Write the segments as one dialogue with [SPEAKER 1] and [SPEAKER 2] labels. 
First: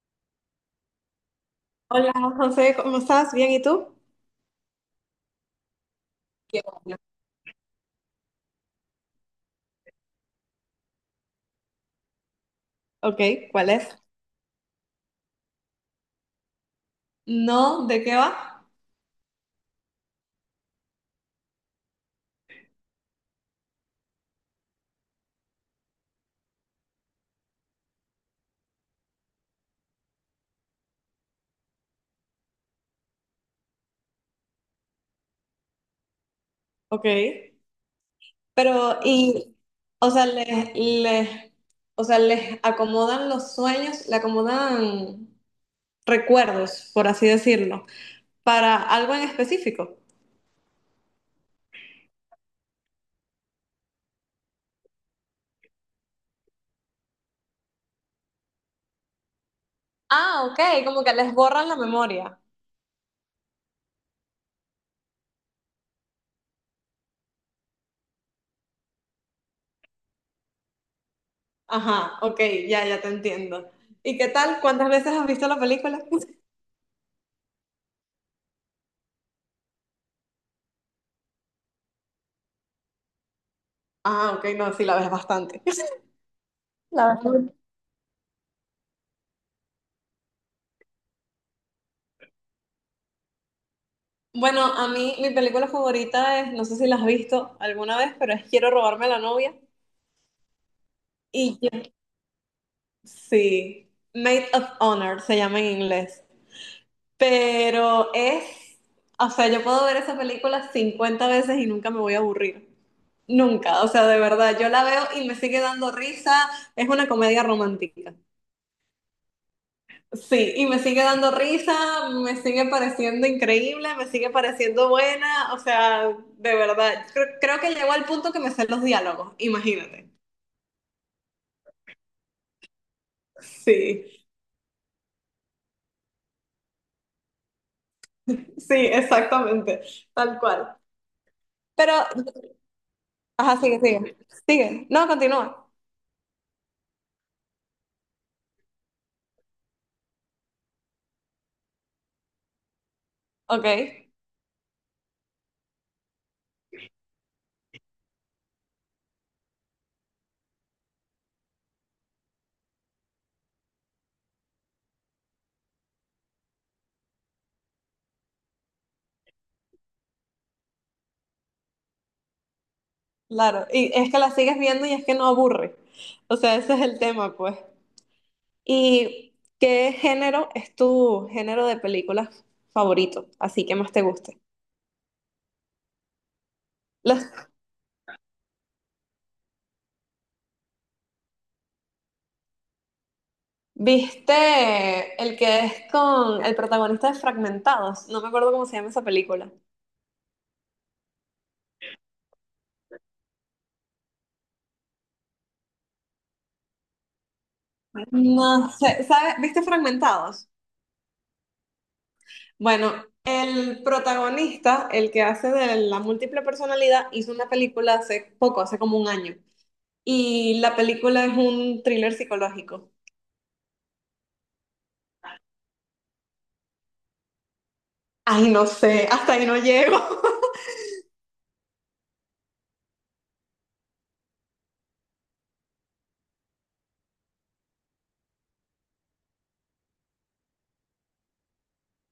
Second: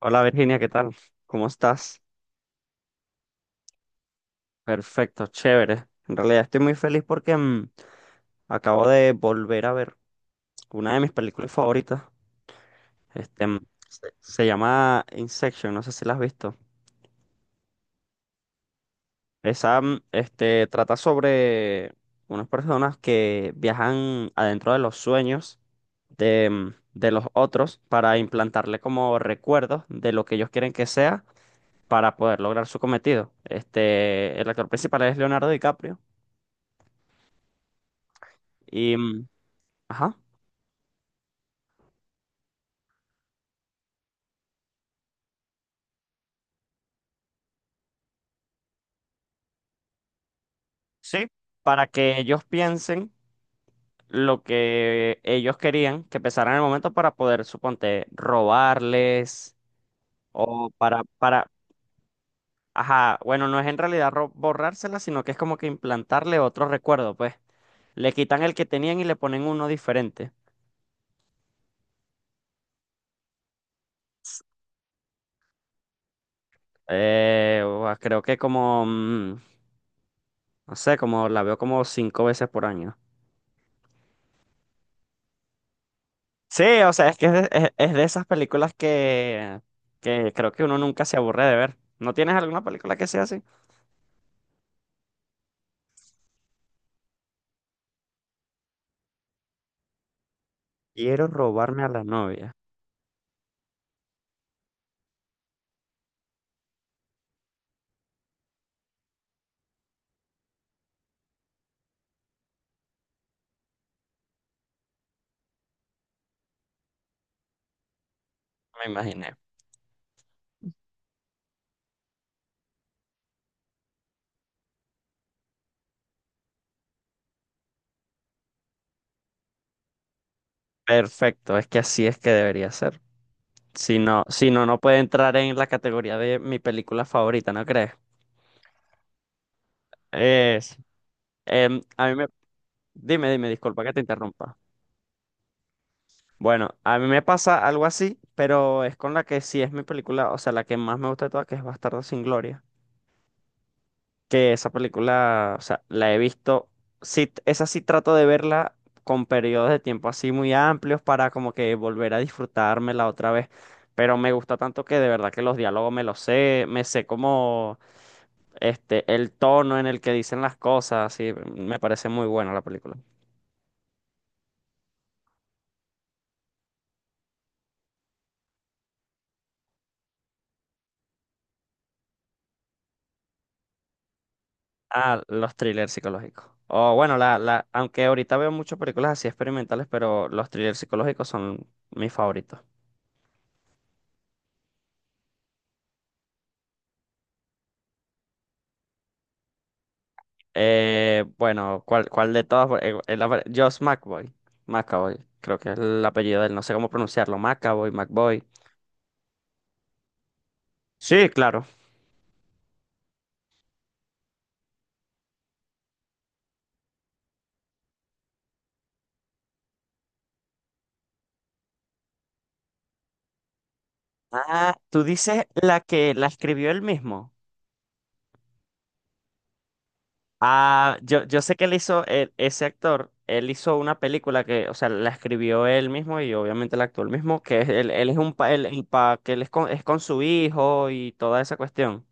[SPEAKER 1] Hola Virginia, ¿qué tal? ¿Cómo estás?
[SPEAKER 2] Hola José, ¿cómo estás? ¿Bien y tú?
[SPEAKER 1] Perfecto, chévere. En realidad estoy
[SPEAKER 2] Qué
[SPEAKER 1] muy
[SPEAKER 2] bueno.
[SPEAKER 1] feliz porque acabo de volver a ver una de mis películas favoritas.
[SPEAKER 2] Ok,
[SPEAKER 1] Este, mm,
[SPEAKER 2] ¿cuál es?
[SPEAKER 1] se llama Inception, no sé si la has visto.
[SPEAKER 2] No, ¿de qué va?
[SPEAKER 1] Esa, trata sobre unas personas que viajan adentro de los sueños de los otros para implantarle como recuerdos de lo que ellos quieren que sea para poder lograr su cometido. El actor principal es Leonardo DiCaprio.
[SPEAKER 2] Ok.
[SPEAKER 1] Y
[SPEAKER 2] Pero,
[SPEAKER 1] mm,
[SPEAKER 2] y, o
[SPEAKER 1] Ajá.
[SPEAKER 2] sea, les o sea, les acomodan los sueños, le acomodan recuerdos, por así decirlo, para algo en específico.
[SPEAKER 1] ¿Sí? Para que ellos piensen lo que ellos querían que pensaran en el momento para poder, suponte, robarles
[SPEAKER 2] Ah,
[SPEAKER 1] o
[SPEAKER 2] ok, como
[SPEAKER 1] para,
[SPEAKER 2] que les
[SPEAKER 1] para,
[SPEAKER 2] borran la memoria.
[SPEAKER 1] ajá, bueno, no es en realidad borrársela, sino que es como que implantarle otro recuerdo, pues. Le quitan el que tenían y le ponen uno diferente.
[SPEAKER 2] Ajá, ok, ya, ya te entiendo. ¿Y qué tal? ¿Cuántas veces has visto la película?
[SPEAKER 1] Creo que como, no sé, como la veo como cinco veces por año.
[SPEAKER 2] Ah, ok, no, sí, la ves bastante.
[SPEAKER 1] Sí, o sea,
[SPEAKER 2] La
[SPEAKER 1] es que
[SPEAKER 2] ves.
[SPEAKER 1] es de esas películas que creo que uno nunca se aburre de ver. ¿No tienes alguna película que sea así?
[SPEAKER 2] Bueno, a mí mi película favorita es, no sé si la has visto alguna vez, pero es Quiero robarme a la novia.
[SPEAKER 1] Quiero
[SPEAKER 2] Y yo,
[SPEAKER 1] robarme a la novia.
[SPEAKER 2] sí, Maid of Honor se llama en inglés. Pero es, o sea, yo puedo ver esa película 50 veces y nunca me voy a aburrir. Nunca, o sea, de verdad, yo la veo y me sigue dando risa. Es una comedia romántica.
[SPEAKER 1] Me imaginé.
[SPEAKER 2] Sí, y me sigue dando risa, me sigue pareciendo increíble, me sigue pareciendo buena, o sea, de verdad, creo que llegó al punto que me sé los diálogos, imagínate.
[SPEAKER 1] Perfecto, es que así es que debería ser. Si no,
[SPEAKER 2] Sí,
[SPEAKER 1] si no, no puede entrar en la categoría de mi película favorita, ¿no crees?
[SPEAKER 2] sí, exactamente, tal
[SPEAKER 1] Es,
[SPEAKER 2] cual.
[SPEAKER 1] em,
[SPEAKER 2] Pero,
[SPEAKER 1] a mí me, Dime, dime,
[SPEAKER 2] ajá, sigue,
[SPEAKER 1] disculpa que te
[SPEAKER 2] sigue,
[SPEAKER 1] interrumpa.
[SPEAKER 2] sigue, no, continúa.
[SPEAKER 1] Bueno, a mí me pasa algo así, pero es con la que sí es mi película, o sea, la que más me gusta de todas, que es Bastardo sin Gloria.
[SPEAKER 2] Ok,
[SPEAKER 1] Que esa película, o sea, la he visto, sí, esa sí trato de verla con periodos de tiempo así muy amplios para como que volver a disfrutármela otra vez, pero me gusta tanto que de verdad que los diálogos me los sé, me sé como este, el tono en el que dicen las cosas, sí, me parece muy buena la película.
[SPEAKER 2] claro, y es que la sigues viendo y es que no aburre, o sea, ese es el tema, pues. ¿Y qué género es tu género de películas favorito, así que más te guste?
[SPEAKER 1] Ah, los thrillers psicológicos. O bueno, aunque ahorita veo muchas películas así experimentales, pero los thrillers psicológicos son mis favoritos.
[SPEAKER 2] ¿Viste el que es con el protagonista de Fragmentados? No me acuerdo cómo se llama esa película.
[SPEAKER 1] Bueno, ¿cuál de todas? Josh McBoy. McAvoy, creo que es el apellido de él, no sé cómo pronunciarlo. McAvoy, McBoy.
[SPEAKER 2] No sé, ¿sabes? ¿Viste Fragmentados?
[SPEAKER 1] Sí, claro.
[SPEAKER 2] Bueno, el protagonista, el que hace de la múltiple personalidad, hizo una película hace poco, hace como un año. Y la película es un thriller psicológico.
[SPEAKER 1] Ah, tú dices la que la escribió él mismo.
[SPEAKER 2] Ay, no sé, hasta ahí no llego.
[SPEAKER 1] Ah, yo sé que él hizo, ese actor, él hizo una película que, o sea, la escribió él mismo y obviamente la actuó él mismo, que él es un pa, él- el pa- que él es con su hijo y toda esa cuestión,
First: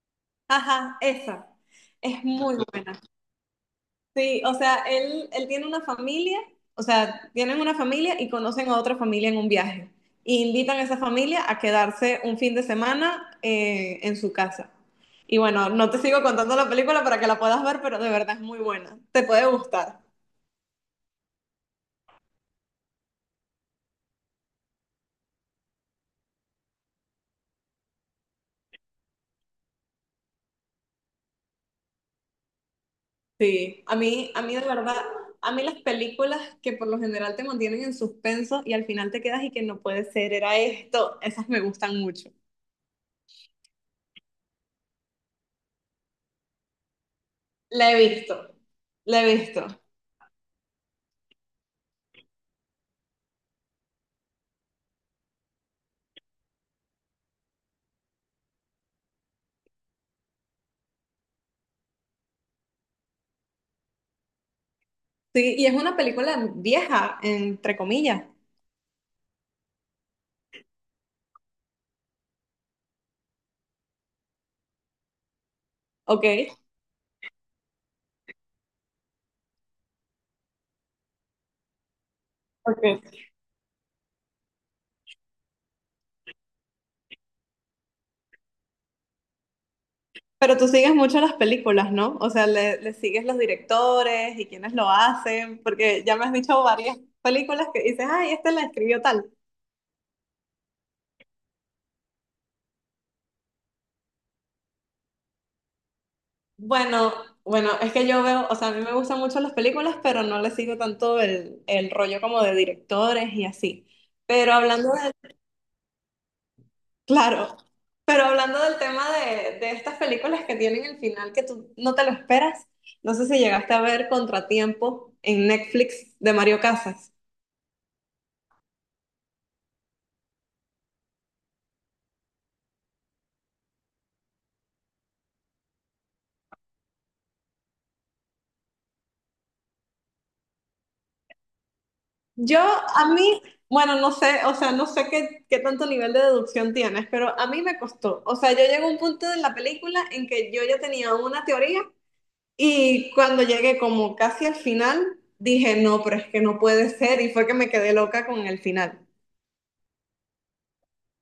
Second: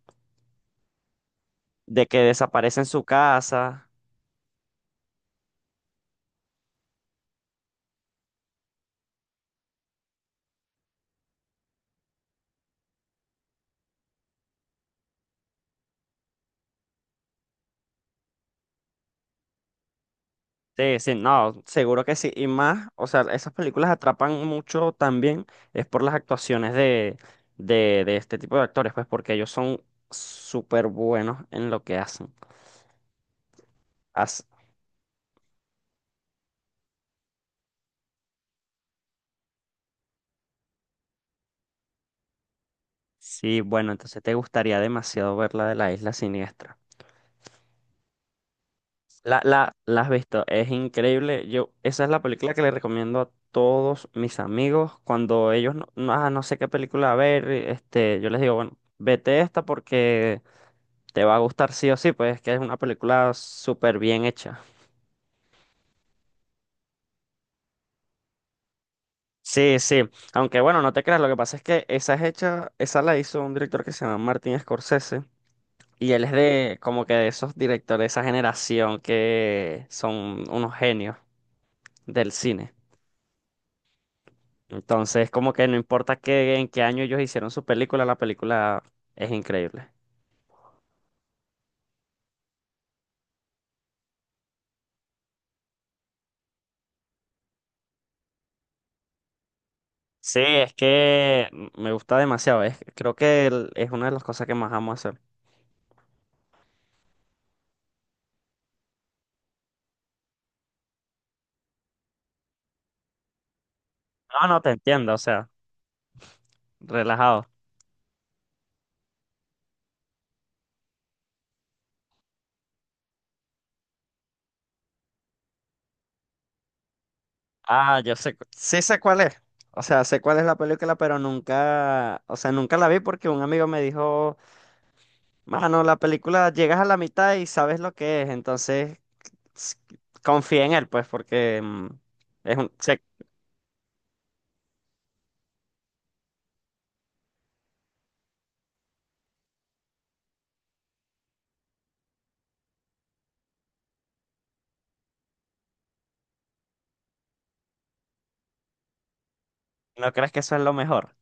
[SPEAKER 2] Ajá, esa.
[SPEAKER 1] de que
[SPEAKER 2] Es muy
[SPEAKER 1] desaparece en
[SPEAKER 2] buena.
[SPEAKER 1] su casa.
[SPEAKER 2] Sí, o sea, él tiene una familia, o sea, tienen una familia y conocen a otra familia en un viaje. Y invitan a esa familia a quedarse un fin de semana en su casa. Y bueno, no te sigo contando la película para que la puedas ver, pero de verdad es muy buena. Te puede gustar.
[SPEAKER 1] Sí, sí, no, seguro que sí. Y más, o sea, esas películas atrapan mucho también es por las actuaciones de este tipo de actores, pues porque ellos son súper buenos en lo que hacen.
[SPEAKER 2] Sí, a mí, a
[SPEAKER 1] As-
[SPEAKER 2] mí de verdad, a mí las películas que por lo general te mantienen en suspenso y al final te quedas y que no puede ser, era esto, esas me gustan mucho.
[SPEAKER 1] sí, bueno, entonces te gustaría demasiado ver la de la Isla Siniestra.
[SPEAKER 2] La he visto, la he
[SPEAKER 1] La,
[SPEAKER 2] visto.
[SPEAKER 1] la, la has visto, es increíble. Yo, esa es la película que le recomiendo a todos mis amigos. Cuando ellos no, no, ah, no sé qué película ver, este, yo les digo, bueno, vete esta porque te va a gustar sí o sí, pues es que es una película súper bien hecha.
[SPEAKER 2] Sí, y es una película vieja, entre comillas.
[SPEAKER 1] Sí, sí. Aunque bueno, no te creas, lo que pasa es que esa es hecha, esa la hizo un director que se llama Martin Scorsese. Y él es
[SPEAKER 2] Ok.
[SPEAKER 1] de como que de esos directores, de esa generación que son unos genios del cine.
[SPEAKER 2] Ok.
[SPEAKER 1] Entonces, como que no importa qué, en qué año ellos hicieron su película, la película es increíble.
[SPEAKER 2] Pero tú sigues mucho las películas, ¿no? O sea, le sigues los directores y quienes lo hacen, porque ya me has dicho varias películas que dices, ay, este la escribió tal.
[SPEAKER 1] Sí, es que me gusta demasiado. Es, creo que es una de las cosas que más amo hacer.
[SPEAKER 2] Bueno, bueno, es que yo veo, o sea, a mí me gustan mucho las películas, pero no le sigo tanto el rollo como de directores y así.
[SPEAKER 1] No,
[SPEAKER 2] Pero
[SPEAKER 1] no, te
[SPEAKER 2] hablando.
[SPEAKER 1] entiendo, o sea, relajado.
[SPEAKER 2] Claro, pero hablando del tema de estas películas que tienen el final que tú no te lo esperas, no sé si llegaste a ver Contratiempo en Netflix de Mario Casas.
[SPEAKER 1] Ah, yo sé, sí sé cuál es. O sea, sé cuál es la película, pero nunca, o sea, nunca la vi porque un amigo me dijo, mano, la película llegas a la mitad y sabes lo que es, entonces s- confía en él, pues, porque es
[SPEAKER 2] Yo,
[SPEAKER 1] un- sé-
[SPEAKER 2] a mí, bueno, no sé, o sea, no sé qué tanto nivel de deducción tienes, pero a mí me costó. O sea, yo llegué a un punto de la película en que yo ya tenía una teoría y cuando llegué como casi al final, dije, no, pero es que no puede ser y fue que me quedé loca con el final.
[SPEAKER 1] ¿no crees que eso es lo mejor?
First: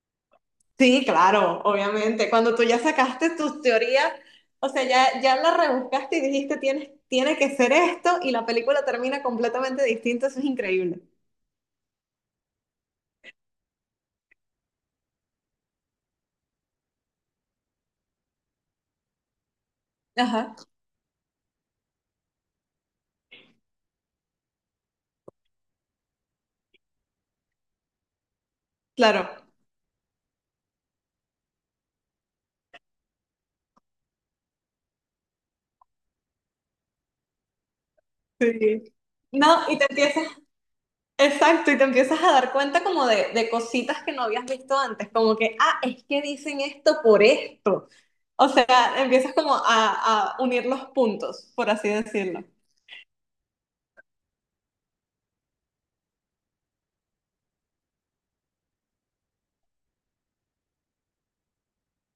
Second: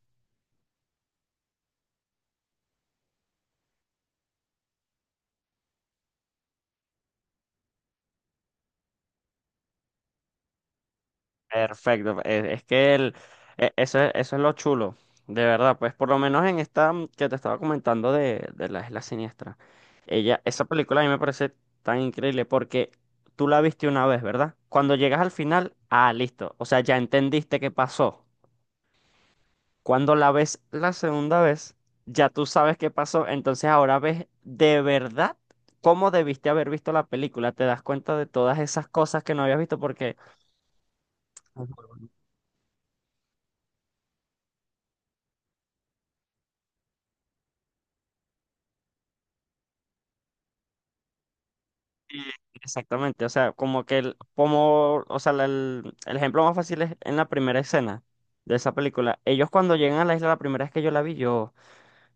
[SPEAKER 2] Sí, claro, obviamente. Cuando tú ya sacaste tus teorías, o sea, ya, ya las rebuscaste y dijiste, tienes, tiene que ser esto, y la película termina completamente distinta, eso es increíble.
[SPEAKER 1] Perfecto, es que eso, eso es lo chulo, de verdad, pues por lo menos en esta que te estaba comentando de la Isla Siniestra,
[SPEAKER 2] Ajá,
[SPEAKER 1] esa película a mí me parece tan increíble porque tú la viste una vez, ¿verdad? Cuando llegas al final, ah, listo, o sea, ya entendiste qué pasó.
[SPEAKER 2] claro.
[SPEAKER 1] Cuando la ves la segunda vez, ya tú sabes qué pasó, entonces ahora ves de verdad cómo debiste haber visto la película, te das cuenta de todas
[SPEAKER 2] Sí.
[SPEAKER 1] esas cosas que no habías
[SPEAKER 2] No, y
[SPEAKER 1] visto
[SPEAKER 2] te
[SPEAKER 1] porque...
[SPEAKER 2] empiezas, exacto, y te empiezas a dar cuenta como de cositas que no habías visto antes, como que, ah, es que dicen esto por esto. O sea, empiezas como a unir los puntos, por así
[SPEAKER 1] Eh,
[SPEAKER 2] decirlo.
[SPEAKER 1] Exactamente, o sea, como que o sea, el ejemplo más fácil es en la primera escena de esa película. Ellos cuando llegan a la isla, la primera vez que yo la vi, yo,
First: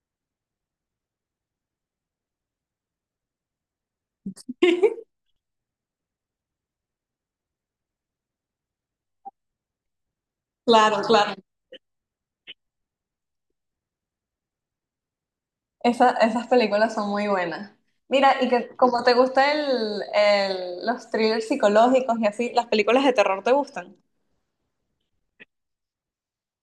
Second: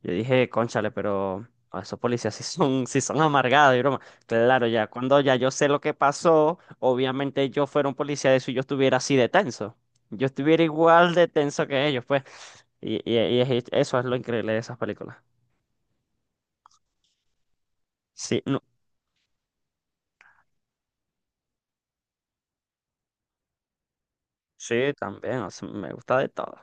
[SPEAKER 1] yo dije, cónchale, pero esos policías sí son amargados y broma. Claro, ya cuando ya yo sé lo que pasó, obviamente yo fuera un policía de eso y yo estuviera así de tenso. Yo estuviera
[SPEAKER 2] Claro,
[SPEAKER 1] igual de
[SPEAKER 2] claro.
[SPEAKER 1] tenso que ellos, pues. Eso es lo increíble de esas películas.
[SPEAKER 2] Esa- esas películas son muy buenas. Mira,
[SPEAKER 1] Sí,
[SPEAKER 2] y
[SPEAKER 1] no,
[SPEAKER 2] que como te gustan los thrillers psicológicos y así, las películas de terror te gustan.
[SPEAKER 1] sí, también, o sea, me gusta de todo.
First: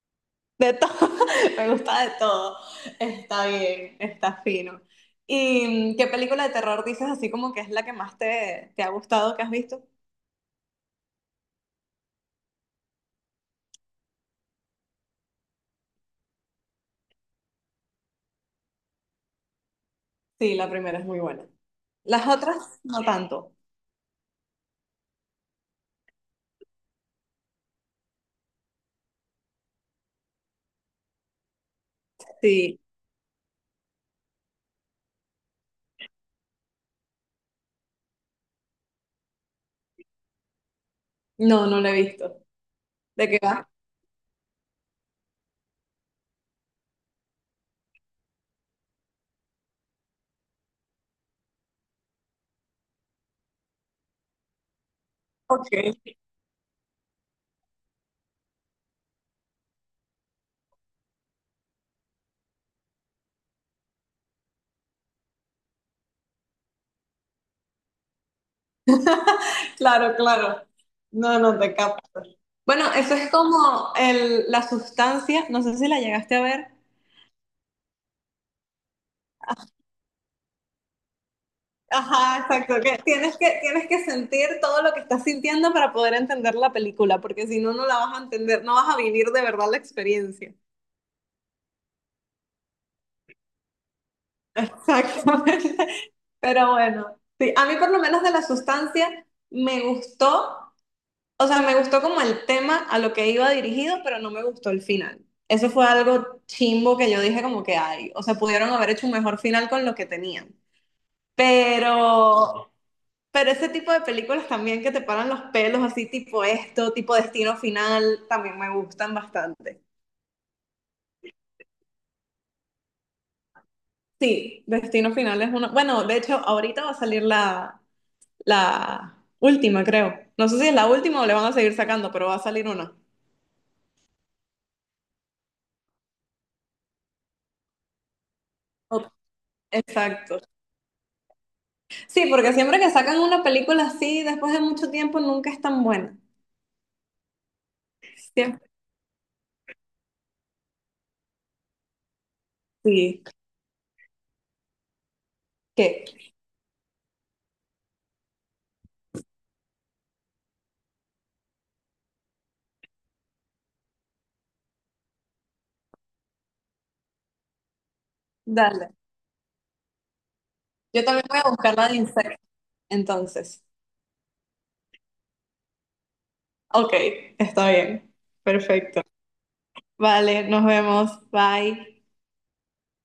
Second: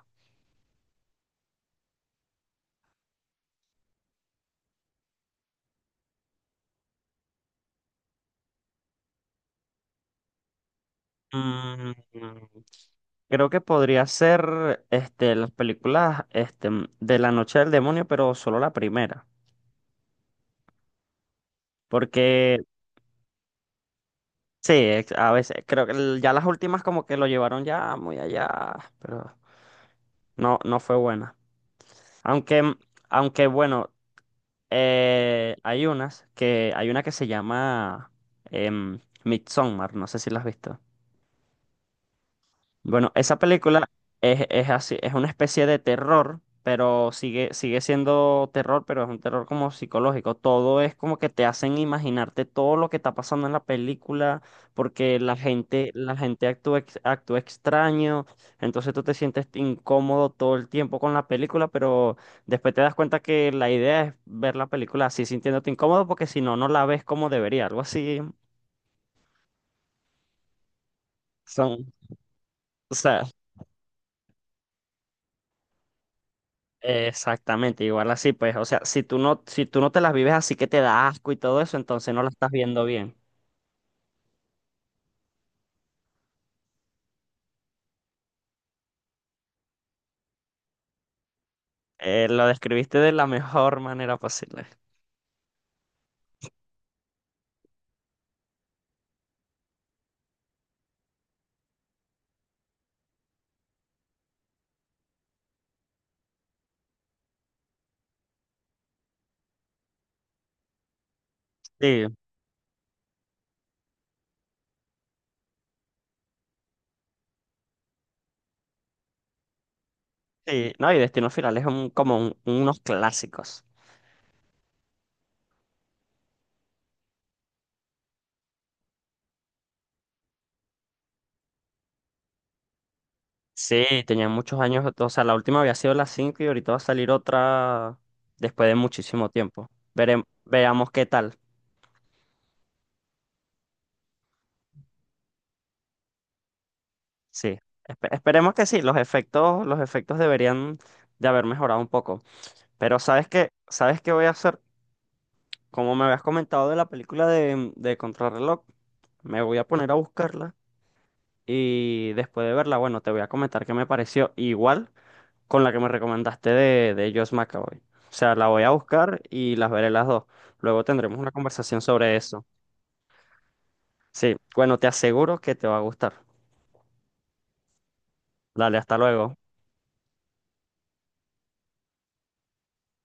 [SPEAKER 2] De todo, me gusta de todo. Está bien, está fino. ¿Y qué película de terror dices así como que es la que más te ha gustado que has visto?
[SPEAKER 1] Mm, Creo que podría ser las películas de La Noche del Demonio, pero solo la primera.
[SPEAKER 2] Sí, la primera es muy buena. Las
[SPEAKER 1] Porque
[SPEAKER 2] otras no tanto.
[SPEAKER 1] sí, a veces creo que ya las últimas como que lo llevaron ya muy allá, pero no, no fue buena. Aunque, mm,
[SPEAKER 2] Sí,
[SPEAKER 1] aunque bueno, hay hay una que se llama Midsommar, no sé si la has visto.
[SPEAKER 2] no, no la he visto.
[SPEAKER 1] Bueno,
[SPEAKER 2] ¿De
[SPEAKER 1] esa
[SPEAKER 2] qué va?
[SPEAKER 1] película es así, es una especie de terror, pero sigue siendo terror, pero es un terror como psicológico. Todo es como que te hacen imaginarte todo lo que está pasando en la película, porque la gente,
[SPEAKER 2] Ok.
[SPEAKER 1] la gente actúa, actúa extraño, entonces tú te sientes incómodo todo el tiempo con la película, pero después te das cuenta que la idea es ver la película así sintiéndote incómodo, porque si no, no la ves como debería, algo así.
[SPEAKER 2] Claro, claro. No, no te
[SPEAKER 1] Son,
[SPEAKER 2] capto. Bueno,
[SPEAKER 1] o
[SPEAKER 2] eso
[SPEAKER 1] sea,
[SPEAKER 2] es como el, la sustancia, no sé si la llegaste a ver.
[SPEAKER 1] exactamente, igual así, pues, o sea, si tú no te las vives así que te da asco y todo eso, entonces no la
[SPEAKER 2] Ajá,
[SPEAKER 1] estás
[SPEAKER 2] exacto.
[SPEAKER 1] viendo
[SPEAKER 2] Que
[SPEAKER 1] bien.
[SPEAKER 2] tienes que, tienes que sentir todo lo que estás sintiendo para poder entender la película, porque si no, no la vas a entender, no vas a vivir de verdad la experiencia.
[SPEAKER 1] Lo describiste de la mejor manera posible.
[SPEAKER 2] Exactamente. Pero bueno, sí, a mí por lo menos de la sustancia me gustó, o sea, me gustó como el tema a lo que iba dirigido, pero no me gustó el final. Eso fue algo chimbo que yo dije como que hay, o sea, pudieron haber hecho un mejor final con lo que tenían.
[SPEAKER 1] Sí,
[SPEAKER 2] Pero, pero ese tipo de películas también que te paran los pelos, así tipo esto, tipo Destino Final, también me gustan bastante.
[SPEAKER 1] sí, no, y Destino Final es unos clásicos.
[SPEAKER 2] Sí, Destino Final es una... Bueno, de hecho, ahorita va a salir la, la última, creo. No sé si es la última o le van a seguir sacando, pero va a salir una.
[SPEAKER 1] Sí, tenían muchos años, o sea, la última había sido la 5 y ahorita va a salir otra después de
[SPEAKER 2] Ot-
[SPEAKER 1] muchísimo tiempo. Veremos,
[SPEAKER 2] Exacto.
[SPEAKER 1] veamos qué tal.
[SPEAKER 2] Sí, porque siempre que sacan una película así, después de mucho tiempo, nunca es tan buena.
[SPEAKER 1] Sí, esperemos que
[SPEAKER 2] Siempre.
[SPEAKER 1] sí, los efectos deberían de haber mejorado un poco. Pero
[SPEAKER 2] Sí.
[SPEAKER 1] ¿sabes qué? ¿Sabes qué voy a hacer? Como me
[SPEAKER 2] ¿Qué?
[SPEAKER 1] habías comentado de la película de Contrarreloj, me voy a poner a buscarla y después de verla, bueno, te voy a comentar qué me pareció igual con la que me recomendaste de Josh McAvoy. O sea, la voy a
[SPEAKER 2] Dale.
[SPEAKER 1] buscar y las veré las dos. Luego
[SPEAKER 2] Yo
[SPEAKER 1] tendremos
[SPEAKER 2] también
[SPEAKER 1] una
[SPEAKER 2] voy a buscar
[SPEAKER 1] conversación
[SPEAKER 2] la de
[SPEAKER 1] sobre
[SPEAKER 2] Insect.
[SPEAKER 1] eso.
[SPEAKER 2] Entonces.
[SPEAKER 1] Sí, bueno, te aseguro que te va a gustar.
[SPEAKER 2] Ok, está bien.
[SPEAKER 1] Dale, hasta
[SPEAKER 2] Perfecto.
[SPEAKER 1] luego.
[SPEAKER 2] Vale, nos vemos. Bye.